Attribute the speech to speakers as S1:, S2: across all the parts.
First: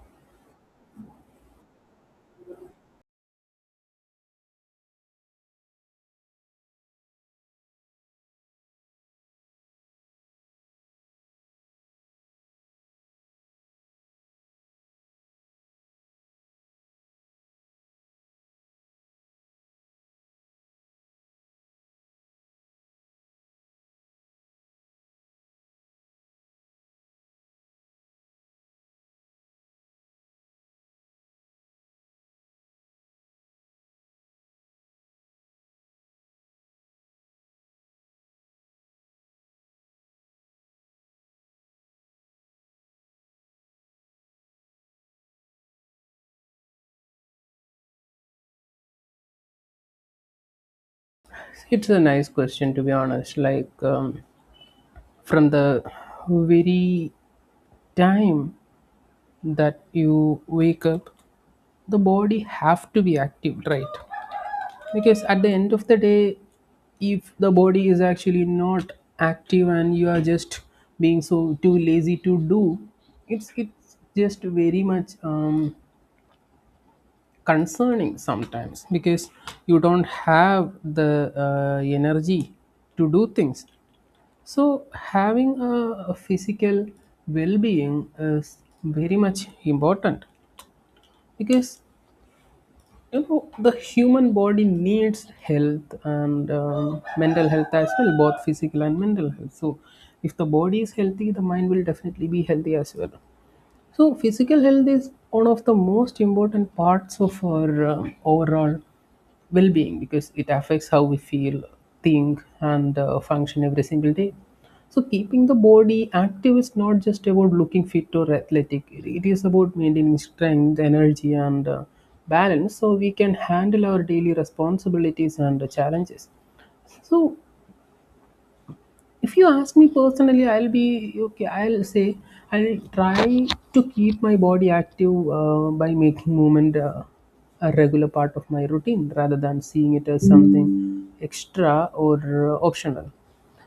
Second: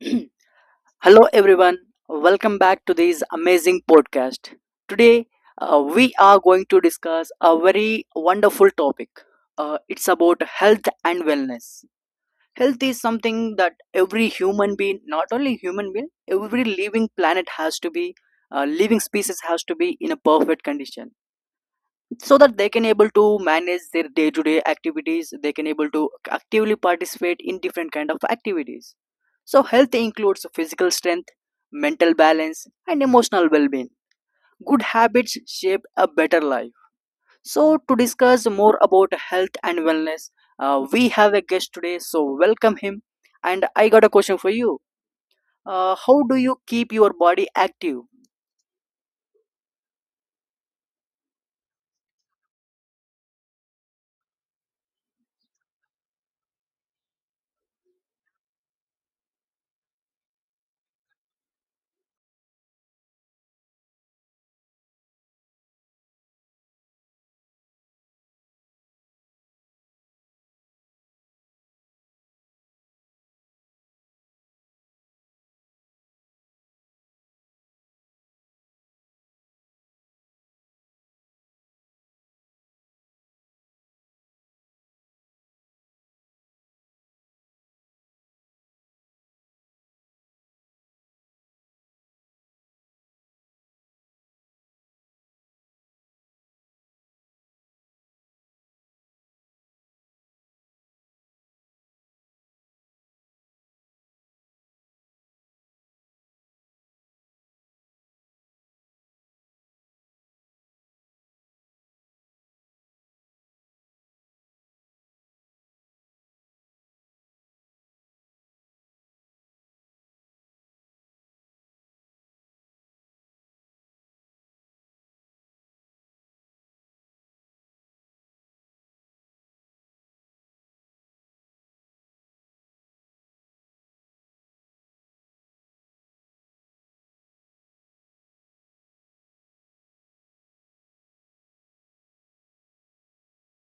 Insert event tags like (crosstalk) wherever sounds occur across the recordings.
S1: (clears throat) Hello, everyone. Welcome back to this amazing podcast. Today, we are going to discuss a very wonderful topic. It's about health and wellness. Health is something that every human being, not only human being, every living planet has to be, living species has to be in a perfect condition so that they can able to manage their day to day activities, they can able to actively participate in different kind of activities. So health includes physical strength, mental balance and emotional well being. Good habits shape a better life. So to discuss more about health and wellness, we have a guest today, so welcome him. And I got a question for you. How do you keep your body active?
S2: It's a nice question, to be honest. From the very time that you wake up, the body have to be active, right? Because at the end of the day, if the body is actually not active and you are just being so too lazy to do, it's just very much concerning sometimes because you don't have the energy to do things. So, having a physical well being is very much important because you know the human body needs health and mental health as well, both physical and mental health. So, if the body is healthy, the mind will definitely be healthy as well. So physical health is one of the most important parts of our overall well-being because it affects how we feel, think, and function every single day. So keeping the body active is not just about looking fit or athletic. It is about maintaining strength, energy, and balance so we can handle our daily responsibilities and challenges. So if you ask me personally, I'll be okay. I'll say I'll try to keep my body active by making movement a regular part of my routine rather than seeing it as something extra or optional.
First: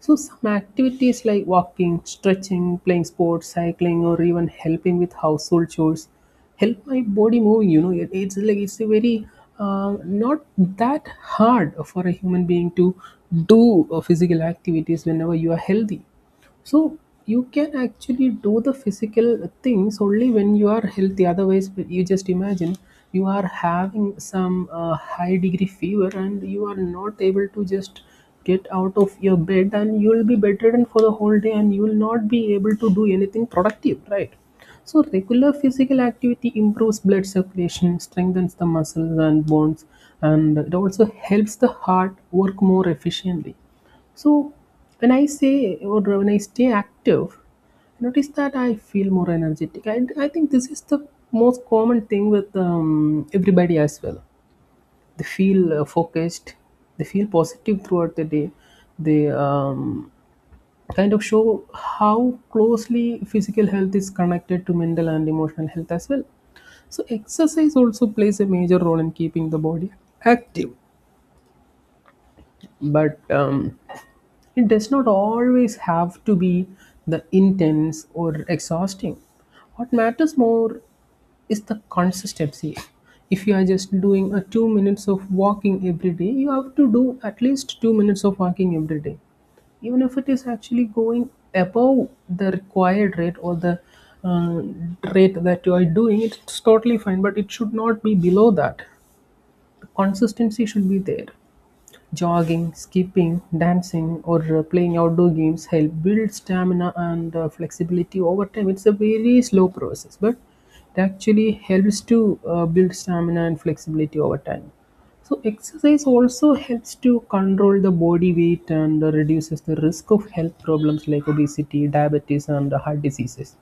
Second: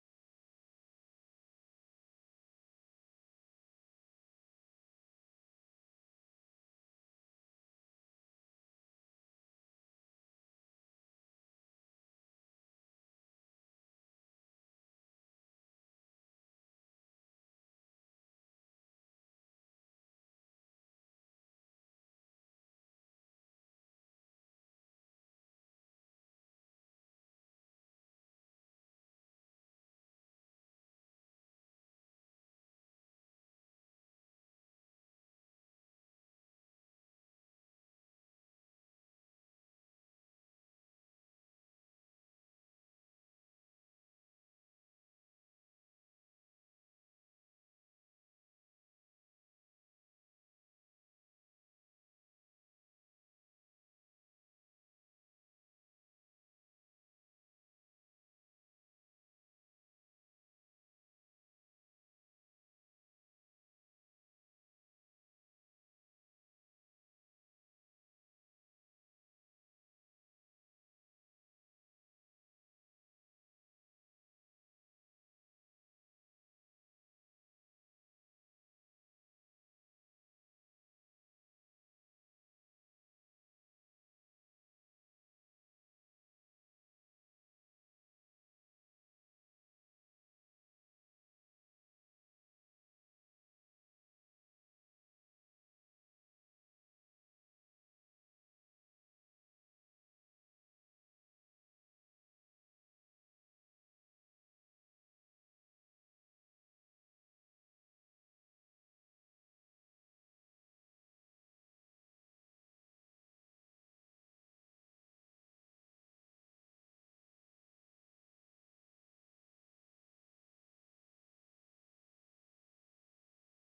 S2: So, some activities like walking, stretching, playing sports, cycling, or even helping with household chores help my body move. You know, it's like it's a very not that hard for a human being to do physical activities whenever you are healthy. So you can actually do the physical things only when you are healthy. Otherwise, you just imagine you are having some high degree fever and you are not able to just get out of your bed and you will be bedridden for the whole day and you will not be able to do anything productive, right? So regular physical activity improves blood circulation, strengthens the muscles and bones, and it also helps the heart work more efficiently. So when I say or when I stay active, I notice that I feel more energetic. I think this is the most common thing with everybody as well. They feel focused, they feel positive throughout the day. They kind of show how closely physical health is connected to mental and emotional health as well. So exercise also plays a major role in keeping the body active. But It does not always have to be the intense or exhausting. What matters more is the consistency. If you are just doing a 2 minutes of walking every day, you have to do at least 2 minutes of walking every day. Even if it is actually going above the required rate or the uh, rate that you are doing, it's totally fine, but it should not be below that. The consistency should be there. Jogging, skipping, dancing, or playing outdoor games help build stamina and flexibility over time. It's a very slow process, but it actually helps to build stamina and flexibility over time. So exercise also helps to control the body weight and reduces the risk of health problems like obesity, diabetes, and heart diseases.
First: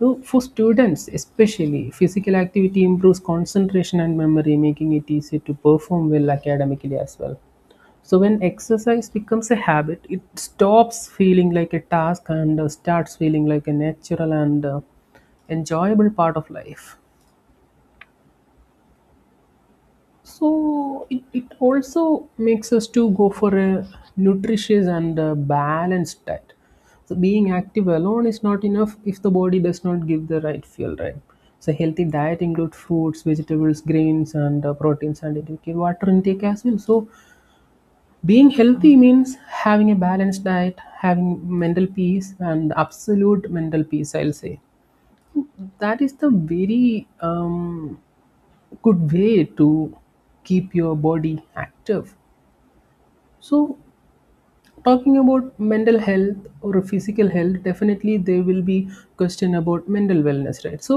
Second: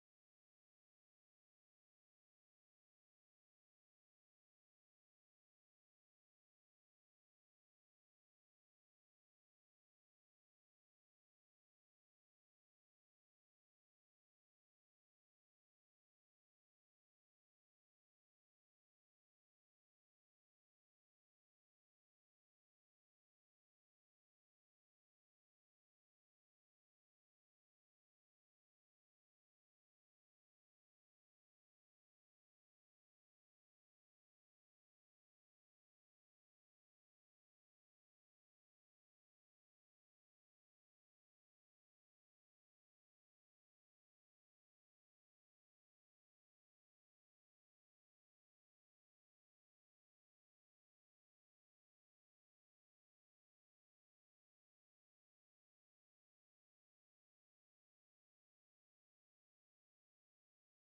S2: So for students, especially, physical activity improves concentration and memory, making it easier to perform well academically as well. So when exercise becomes a habit, it stops feeling like a task and starts feeling like a natural and enjoyable part of life. So it also makes us to go for a nutritious and a balanced diet. So being active alone is not enough if the body does not give the right fuel, right? So healthy diet includes fruits, vegetables, grains, and proteins, and it includes water intake as well. So being healthy means having a balanced diet, having mental peace, and absolute mental peace. I'll say that is the very good way to keep your body active. So talking about mental health or physical health, definitely there will be question about mental wellness, right? So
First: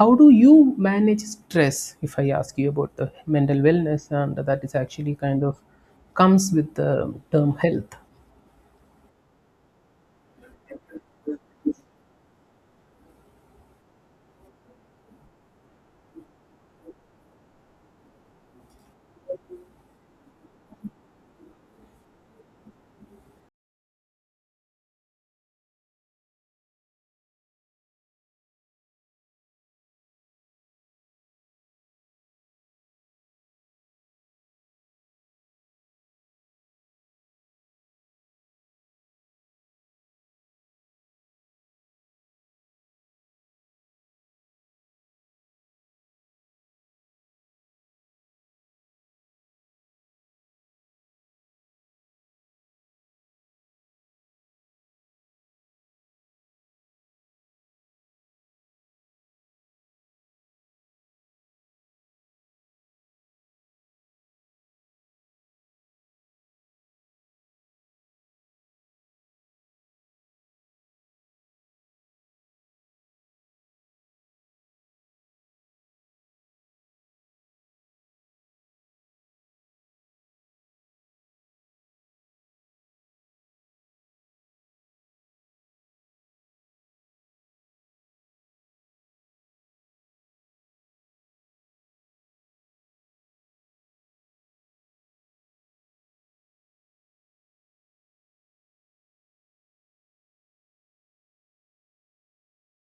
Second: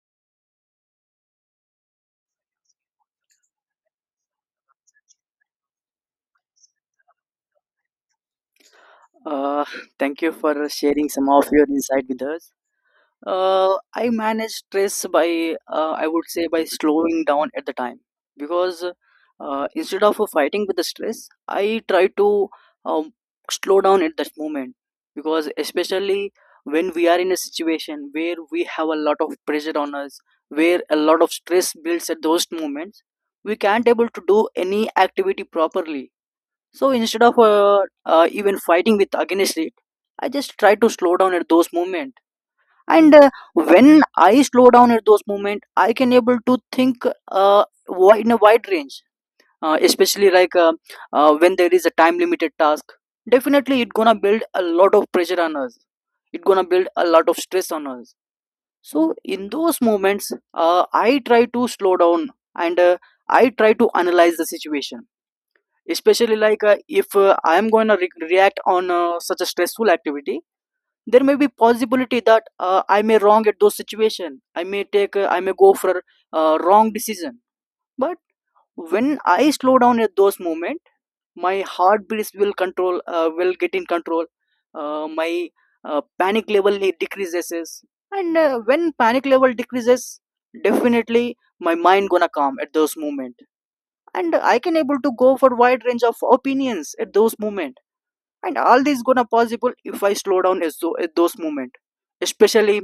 S2: how do you manage stress if I ask you about the mental wellness? And that is actually kind of comes with the term health.
S1: uh, (laughs) Thank you for sharing some of your insight with us. I manage stress by, I would say, by slowing down at the time because instead of fighting with the stress, I try to um, slow down at that moment because especially when we are in a situation where we have a lot of pressure on us, where a lot of stress builds at those moments, we can't able to do any activity properly. So instead of even fighting with against it, I just try to slow down at those moments. And when I slow down at those moments I can able to think in a wide range. Especially when there is a time limited task, definitely it gonna build a lot of pressure on us, it gonna build a lot of stress on us. So in those moments I try to slow down and I try to analyze the situation. Especially if I am going to react on such a stressful activity, there may be possibility that I may wrong at those situation, I may take I may go for wrong decision. But when I slow down at those moment, my heartbeats will control will get in control. My panic level decreases. And when panic level decreases, definitely my mind gonna calm at those moment, and I can able to go for wide range of opinions at those moment. And all this gonna possible if I slow down at those moment. Especially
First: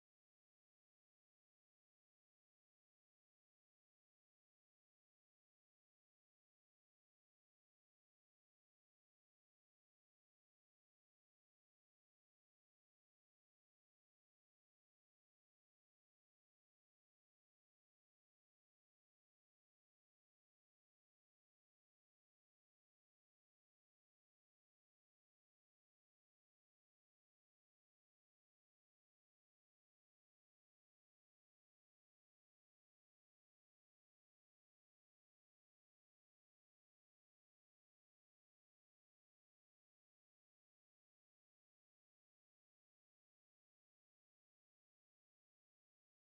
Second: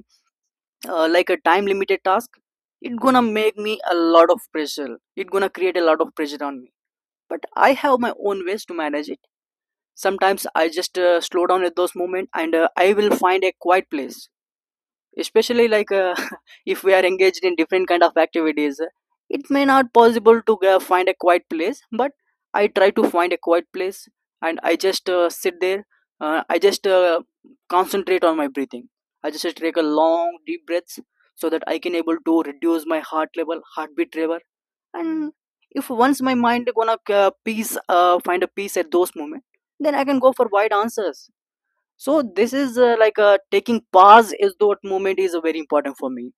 S1: like a time limited task, it gonna make me a lot of pressure, it gonna create a lot of pressure on me. But I have my own ways to manage it. Sometimes I just slow down at those moment and I will find a quiet place. Especially (laughs) if we are engaged in different kind of activities, it may not possible to go find a quiet place, but I try to find a quiet place and I just sit there. I just concentrate on my breathing. I just take a long deep breaths so that I can able to reduce my heartbeat level. And if once my mind gonna peace find a peace at those moment, then I can go for wide answers. So this is like a taking pause is that moment is very important for me.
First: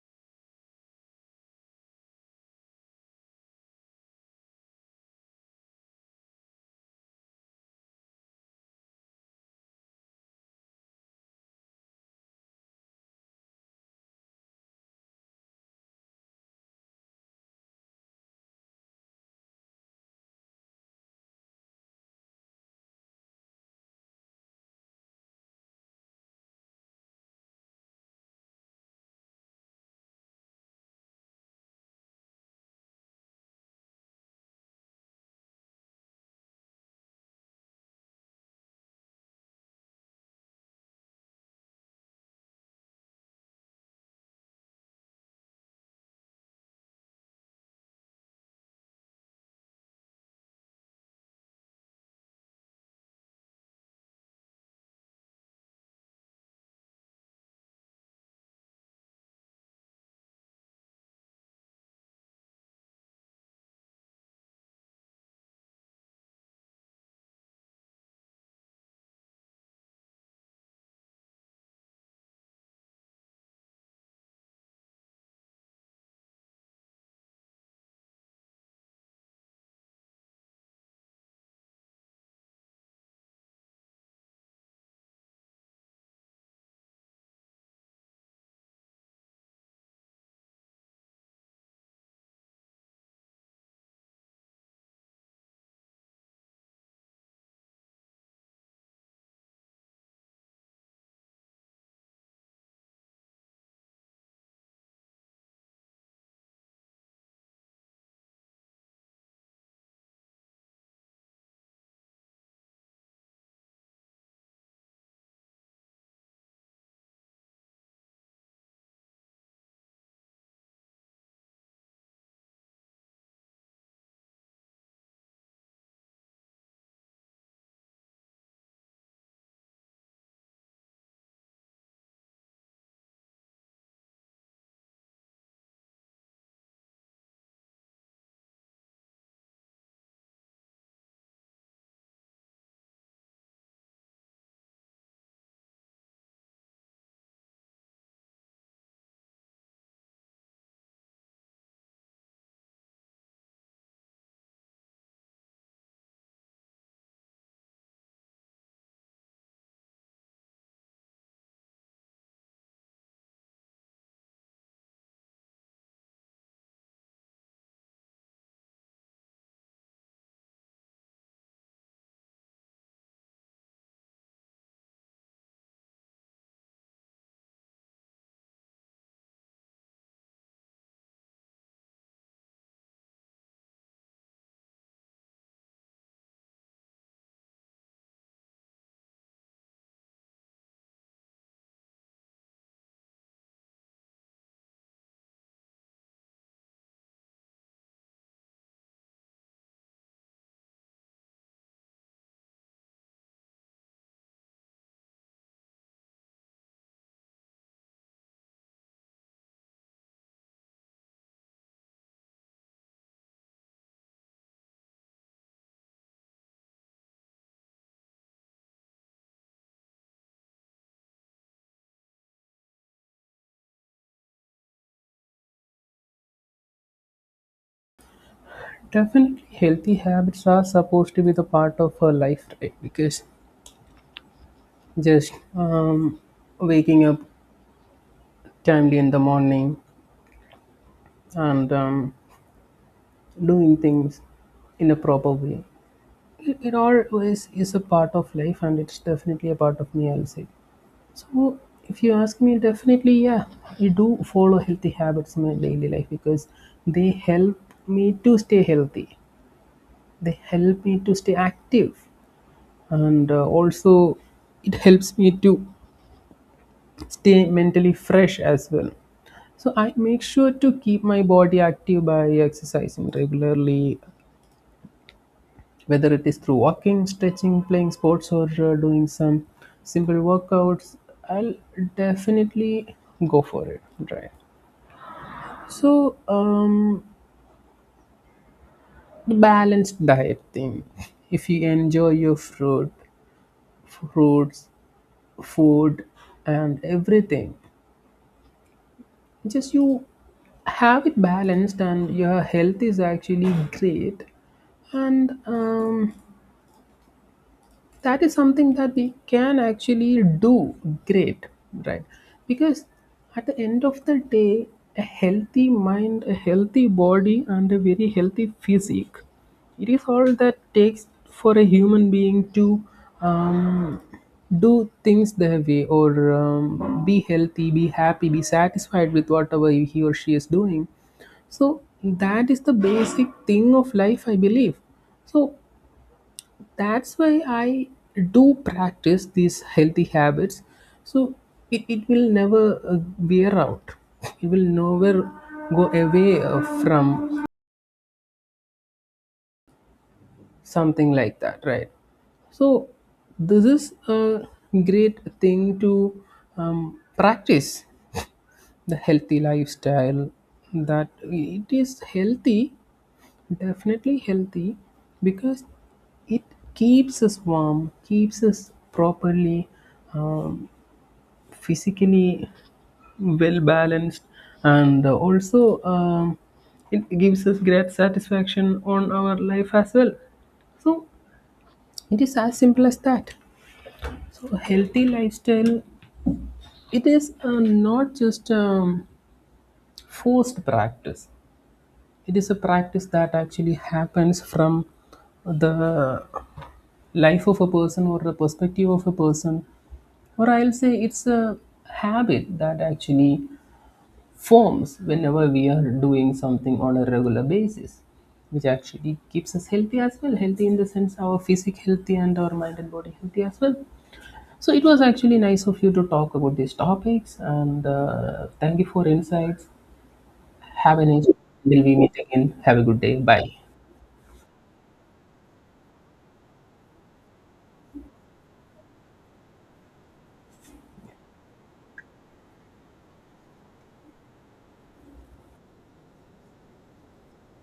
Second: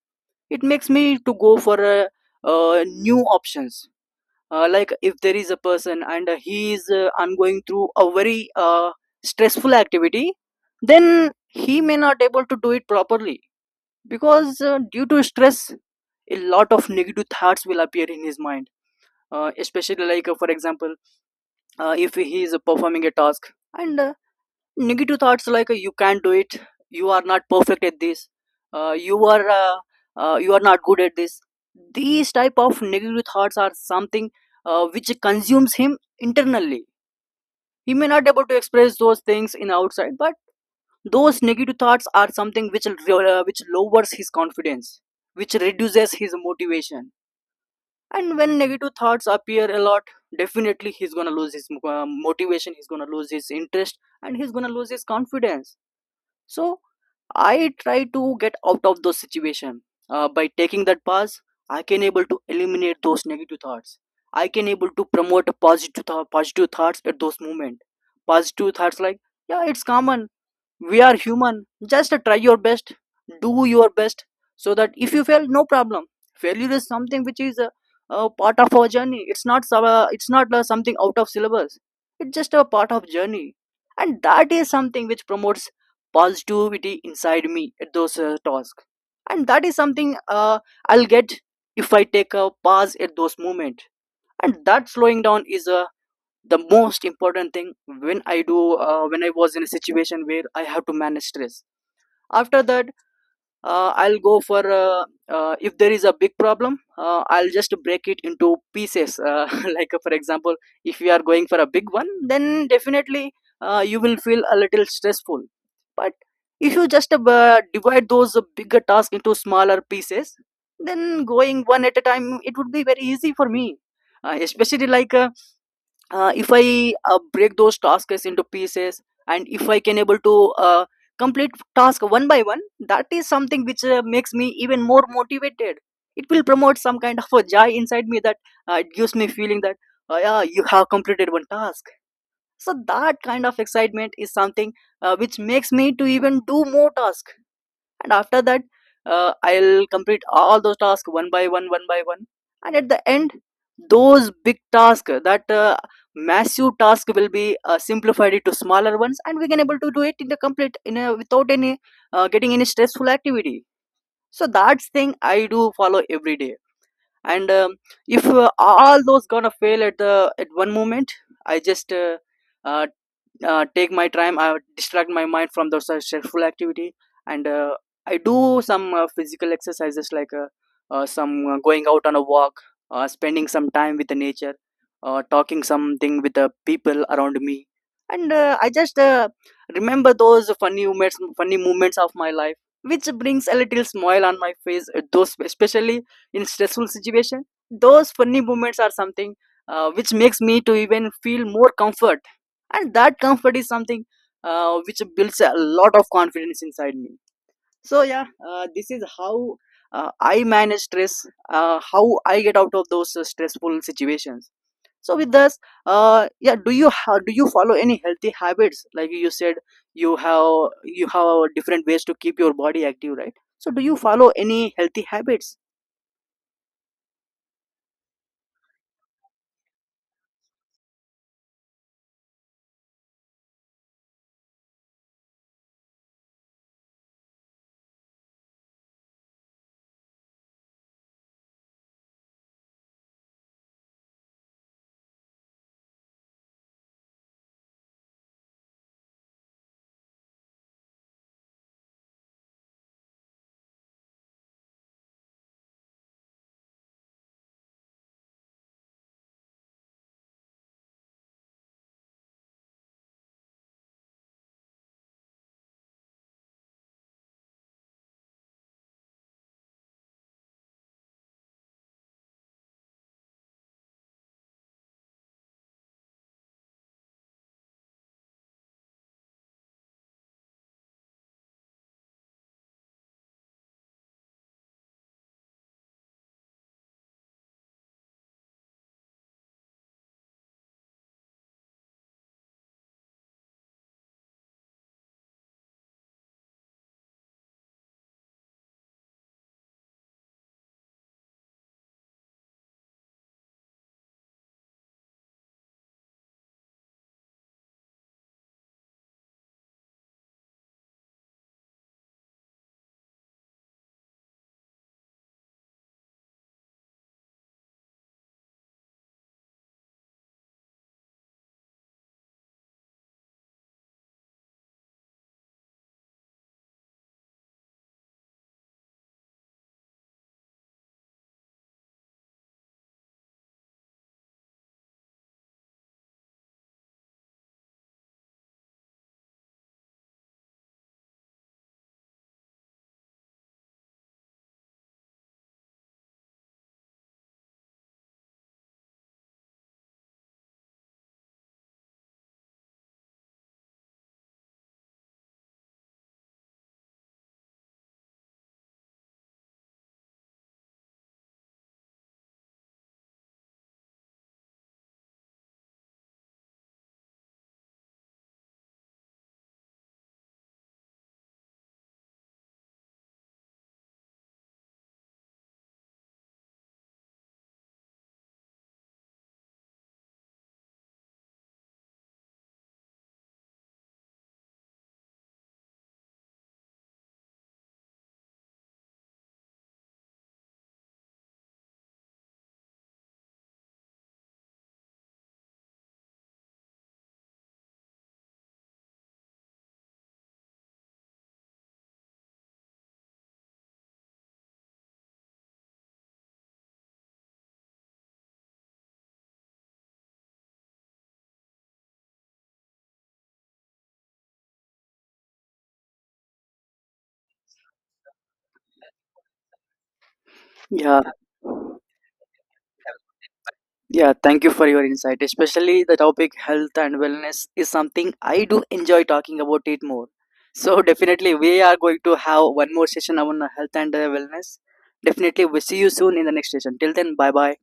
S1: It makes me to go for new options. Like if there is a person and he is going through a very stressful activity, then he may not able to do it properly because due to stress, a lot of negative thoughts will appear in his mind. Especially like For example, if he is performing a task and negative thoughts like you can't do it, you are not perfect at this, uh, you are uh, you are not good at this. These type of negative thoughts are something which consumes him internally. He may not able to express those things in outside, but those negative thoughts are something which lowers his confidence, which reduces his motivation. And when negative thoughts appear a lot, definitely he's gonna lose his motivation, he's gonna lose his interest, and he's gonna lose his confidence. So I try to get out of those situation. By taking that pause, I can able to eliminate those negative thoughts. I can able to promote a positive thoughts at those moment. Positive thoughts like yeah, it's common, we are human, just try your best, do your best so that if you fail no problem. Failure is something which is a part of our journey, it's not some- it's not something out of syllabus, it's just a part of journey. And that is something which promotes positivity inside me at those tasks. And that is something I'll get if I take a pause at those moment. And that slowing down is a the most important thing when I do when I was in a situation where I have to manage stress. After that I'll go for if there is a big problem, I'll just break it into pieces. (laughs) Like for example, if you are going for a big one, then definitely you will feel a little stressful. But if you just divide those bigger tasks into smaller pieces, then going one at a time it would be very easy for me. Especially if I break those tasks into pieces, and if I can able to uh, complete task one by one, that is something which makes me even more motivated. It will promote some kind of a joy inside me that it gives me feeling that yeah, you have completed one task. So that kind of excitement is something which makes me to even do more task. And after that I'll complete all those tasks one by one one by one. And at the end, those big tasks that massive task will be simplified into smaller ones and we can able to do it in the complete in a, without any getting any stressful activity. So that's thing I do follow every day. And if all those gonna fail at the at one moment, I just uh, take my time, I distract my mind from those stressful activity. And I do some physical exercises like some going out on a walk, spending some time with the nature, talking something with the people around me. And I just remember those funny moments of my life which brings a little smile on my face. Those especially in stressful situation, those funny moments are something which makes me to even feel more comfort. And that comfort is something which builds a lot of confidence inside me. So yeah, this is how I manage stress, how I get out of those stressful situations. So with this yeah, do you follow any healthy habits? Like you said, you have different ways to keep your body active, right? So do you follow any healthy habits?
S2: Definitely healthy habits are supposed to be the part of her life, right? Because just waking up timely in the morning and doing things in a proper way. It always is a part of life and it's definitely a part of me, I'll say. So, if you ask me, definitely, yeah, I do follow healthy habits in my daily life because they help me to stay healthy, they help me to stay active, and also it helps me to stay mentally fresh as well. So, I make sure to keep my body active by exercising regularly, whether it is through walking, stretching, playing sports, or doing some simple workouts. I'll definitely go for it, right? So um, the balanced diet thing, if you enjoy your fruits food and everything, just you have it balanced and your health is actually great. And um, that is something that we can actually do great, right? Because at the end of the day, a healthy mind, a healthy body, and a very healthy physique, it is all that takes for a human being to um, do things their way, or be healthy, be happy, be satisfied with whatever he or she is doing. So that is the basic thing of life, I believe. So that's why I do practice these healthy habits. So it will never wear out, it will never go away from something like that, right? So this is a great thing to practice the healthy lifestyle, that it is healthy, definitely healthy, because it keeps us warm, keeps us properly um, physically well balanced, and also it gives us great satisfaction on our life as well. So it is as simple as that. So a healthy lifestyle, it is not just forced practice. It is a practice that actually happens from the life of a person or the perspective of a person, or I'll say it's a habit that actually forms whenever we are doing something on a regular basis, which actually keeps us healthy as well, healthy in the sense our physique healthy and our mind and body healthy as well. So it was actually nice of you to talk about these topics and thank you for insights. Have
S1: Yeah.
S2: a nice day. Till we meet again, have a good day. Bye.
S1: Yeah, thank you for your insight. Especially the topic health and wellness is something I do enjoy talking about it more. (laughs) So definitely we are going to have one more session on health and wellness. Definitely we see you soon in the next session. Till then, bye bye.